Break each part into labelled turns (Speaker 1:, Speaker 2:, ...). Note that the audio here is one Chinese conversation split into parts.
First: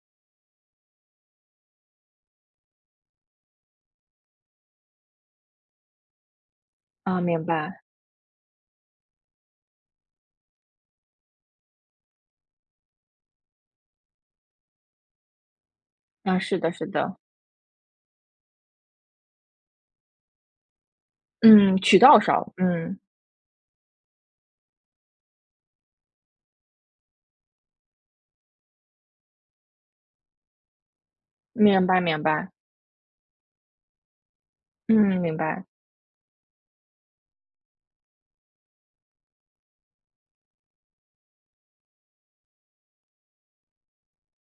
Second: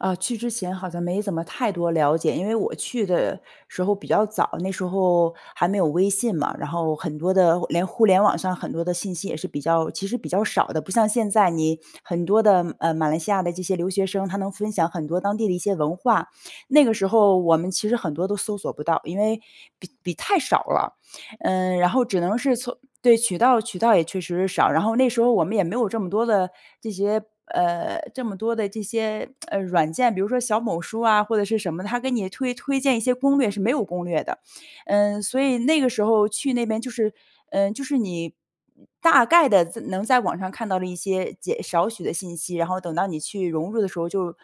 Speaker 1: 呃，去之前好像没怎么太多了解，因为我去的时候比较早，那时候还没有微信嘛，然后很
Speaker 2: 哦，
Speaker 1: 多
Speaker 2: 明
Speaker 1: 的
Speaker 2: 白。
Speaker 1: 连互联网上很多的信息也是比较其实比较少的，不像现在你很多的，呃，马来西亚的这些留学生，他能分享很多当地的一些文化。
Speaker 2: 啊，是的
Speaker 1: 那
Speaker 2: 是
Speaker 1: 个时
Speaker 2: 的。
Speaker 1: 候我们其实很多都搜索不到，因为比比太少了。
Speaker 2: 嗯，
Speaker 1: 嗯，然
Speaker 2: 渠
Speaker 1: 后
Speaker 2: 道
Speaker 1: 只能
Speaker 2: 上，
Speaker 1: 是从
Speaker 2: 嗯。
Speaker 1: 对，渠道渠道也确实少，然后那时候我们也没有这么多的这些呃，这么多的这些，呃，软件，比如说小某书啊，或者是什么，
Speaker 2: 明
Speaker 1: 它
Speaker 2: 白
Speaker 1: 给
Speaker 2: 明
Speaker 1: 你
Speaker 2: 白。
Speaker 1: 推推荐一些攻略，是没有攻略的。
Speaker 2: 嗯，
Speaker 1: 嗯，
Speaker 2: 明
Speaker 1: 所以
Speaker 2: 白。
Speaker 1: 那个时候去那边就是嗯，就是你大概地在能在网上看到的一些简少许的信息，然后等到你去融入的时候，就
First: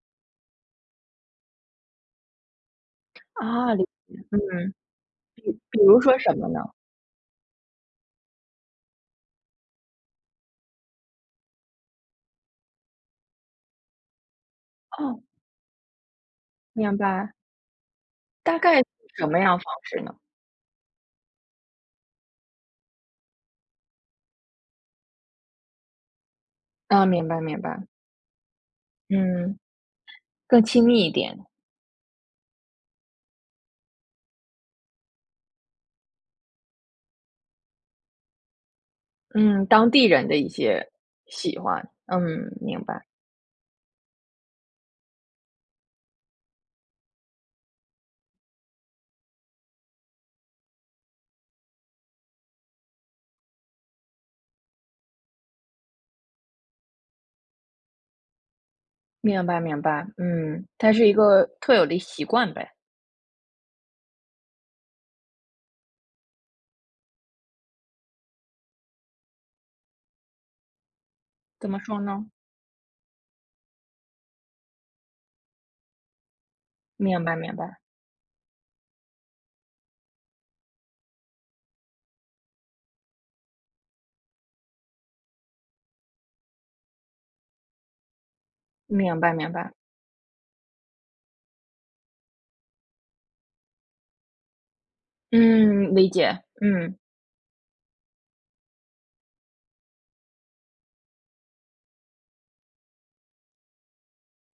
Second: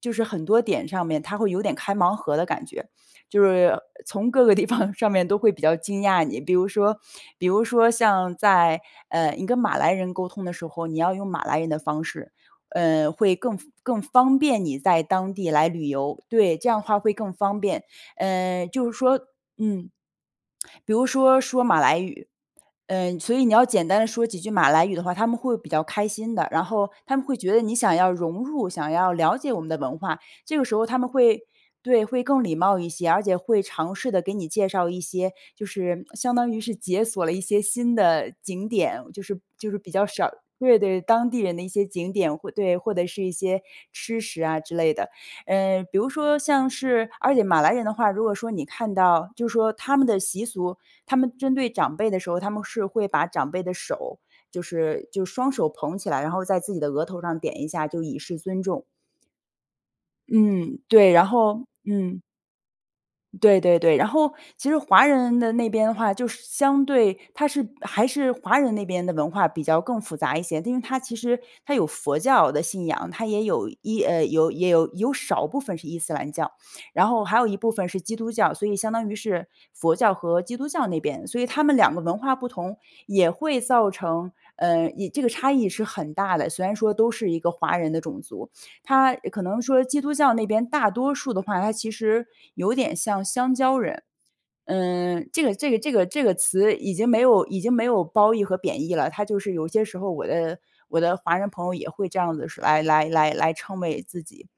Speaker 1: 就是很多点上面他会有点开盲盒的感觉。就
Speaker 2: 啊，
Speaker 1: 是
Speaker 2: 理解，
Speaker 1: 从各个地
Speaker 2: 嗯，
Speaker 1: 方，上面都
Speaker 2: 比
Speaker 1: 会
Speaker 2: 如
Speaker 1: 比较
Speaker 2: 比如
Speaker 1: 惊
Speaker 2: 说
Speaker 1: 讶
Speaker 2: 什
Speaker 1: 你，
Speaker 2: 么
Speaker 1: 比
Speaker 2: 呢？
Speaker 1: 如说比如说像在，呃，你跟马来人沟通的时候，你要用马来人的方式，呃，会更方更方便你在
Speaker 2: 哦。
Speaker 1: 当地来旅游，对，这样的
Speaker 2: 明
Speaker 1: 话会更
Speaker 2: 白。
Speaker 1: 方便。
Speaker 2: 大
Speaker 1: 嗯，
Speaker 2: 概是
Speaker 1: 就是说
Speaker 2: 什么样方
Speaker 1: 嗯，
Speaker 2: 式呢？
Speaker 1: 比如说说马来语，嗯，所以你要简单地说几句马来语的话，他们会比较开心的，然后
Speaker 2: 嗯，
Speaker 1: 他们
Speaker 2: 明
Speaker 1: 会
Speaker 2: 白
Speaker 1: 觉得
Speaker 2: 明
Speaker 1: 你
Speaker 2: 白。
Speaker 1: 想要融入，想要了解
Speaker 2: 嗯。
Speaker 1: 我们的文化。这
Speaker 2: 更
Speaker 1: 个时候
Speaker 2: 亲
Speaker 1: 他
Speaker 2: 密
Speaker 1: 们
Speaker 2: 一
Speaker 1: 会
Speaker 2: 点。
Speaker 1: 对，会更礼貌一些，而且会尝试地给你介绍一些，就是相当于是解锁了一些新的景点，就是
Speaker 2: 嗯，
Speaker 1: 就是比
Speaker 2: 当
Speaker 1: 较
Speaker 2: 地人
Speaker 1: 少
Speaker 2: 的一
Speaker 1: 对
Speaker 2: 些
Speaker 1: 对，当地人
Speaker 2: 喜
Speaker 1: 的一些
Speaker 2: 欢，
Speaker 1: 景点，会
Speaker 2: 嗯，
Speaker 1: 对，
Speaker 2: 明
Speaker 1: 或
Speaker 2: 白。
Speaker 1: 者是一些吃食啊之类的。嗯，比如说像是而且马来人的话，如果说你看到就说他们的习俗，他们针对长辈的时候，他们是会把长辈的手，就是就双手捧起来，然后在自己的额头上点一下，就以示尊重。
Speaker 2: 明白明白，嗯，
Speaker 1: 嗯，
Speaker 2: 它是
Speaker 1: 对，
Speaker 2: 一
Speaker 1: 然
Speaker 2: 个
Speaker 1: 后
Speaker 2: 特有的一
Speaker 1: 嗯。
Speaker 2: 习惯呗。
Speaker 1: 对对对，然后其实华人的那边的话就是相对它是还是华人那边的文化比较更复杂一些，它因为它其实
Speaker 2: 怎
Speaker 1: 它
Speaker 2: 么
Speaker 1: 有
Speaker 2: 说
Speaker 1: 佛
Speaker 2: 呢？
Speaker 1: 教的信仰，它也有一呃，有也有有少部分是伊斯兰教，然后
Speaker 2: 明白
Speaker 1: 还有
Speaker 2: 明
Speaker 1: 一部
Speaker 2: 白。
Speaker 1: 分是基督教。所以，相当于是佛教和基督教那边。所以它们2个文化不同也会造成，呃，异这个差异是很大的，虽然说都是一个华人的种族。它
Speaker 2: 明白
Speaker 1: 可
Speaker 2: 明
Speaker 1: 能
Speaker 2: 白。
Speaker 1: 说基督教那边大多数的话，它其实有点像香蕉人，嗯，这个这个这
Speaker 2: 嗯，
Speaker 1: 个
Speaker 2: 理
Speaker 1: 这个
Speaker 2: 解，
Speaker 1: 词已
Speaker 2: 嗯。
Speaker 1: 经没有已经没有褒义和贬义了，它就是有些时候，我的我的华人朋友也会这样子是来来来来称谓自己。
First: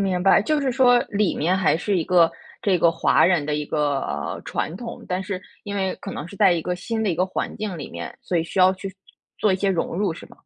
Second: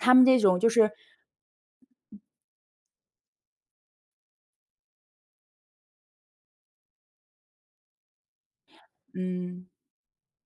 Speaker 1: 他们这
Speaker 2: 白，
Speaker 1: 种
Speaker 2: 就
Speaker 1: 就
Speaker 2: 是
Speaker 1: 是
Speaker 2: 说里面还是一个这个华人的一个传统，但是因为可能是在一个新的一个环境里面，所以需要去做一
Speaker 1: 嗯。
Speaker 2: 些融入是吗？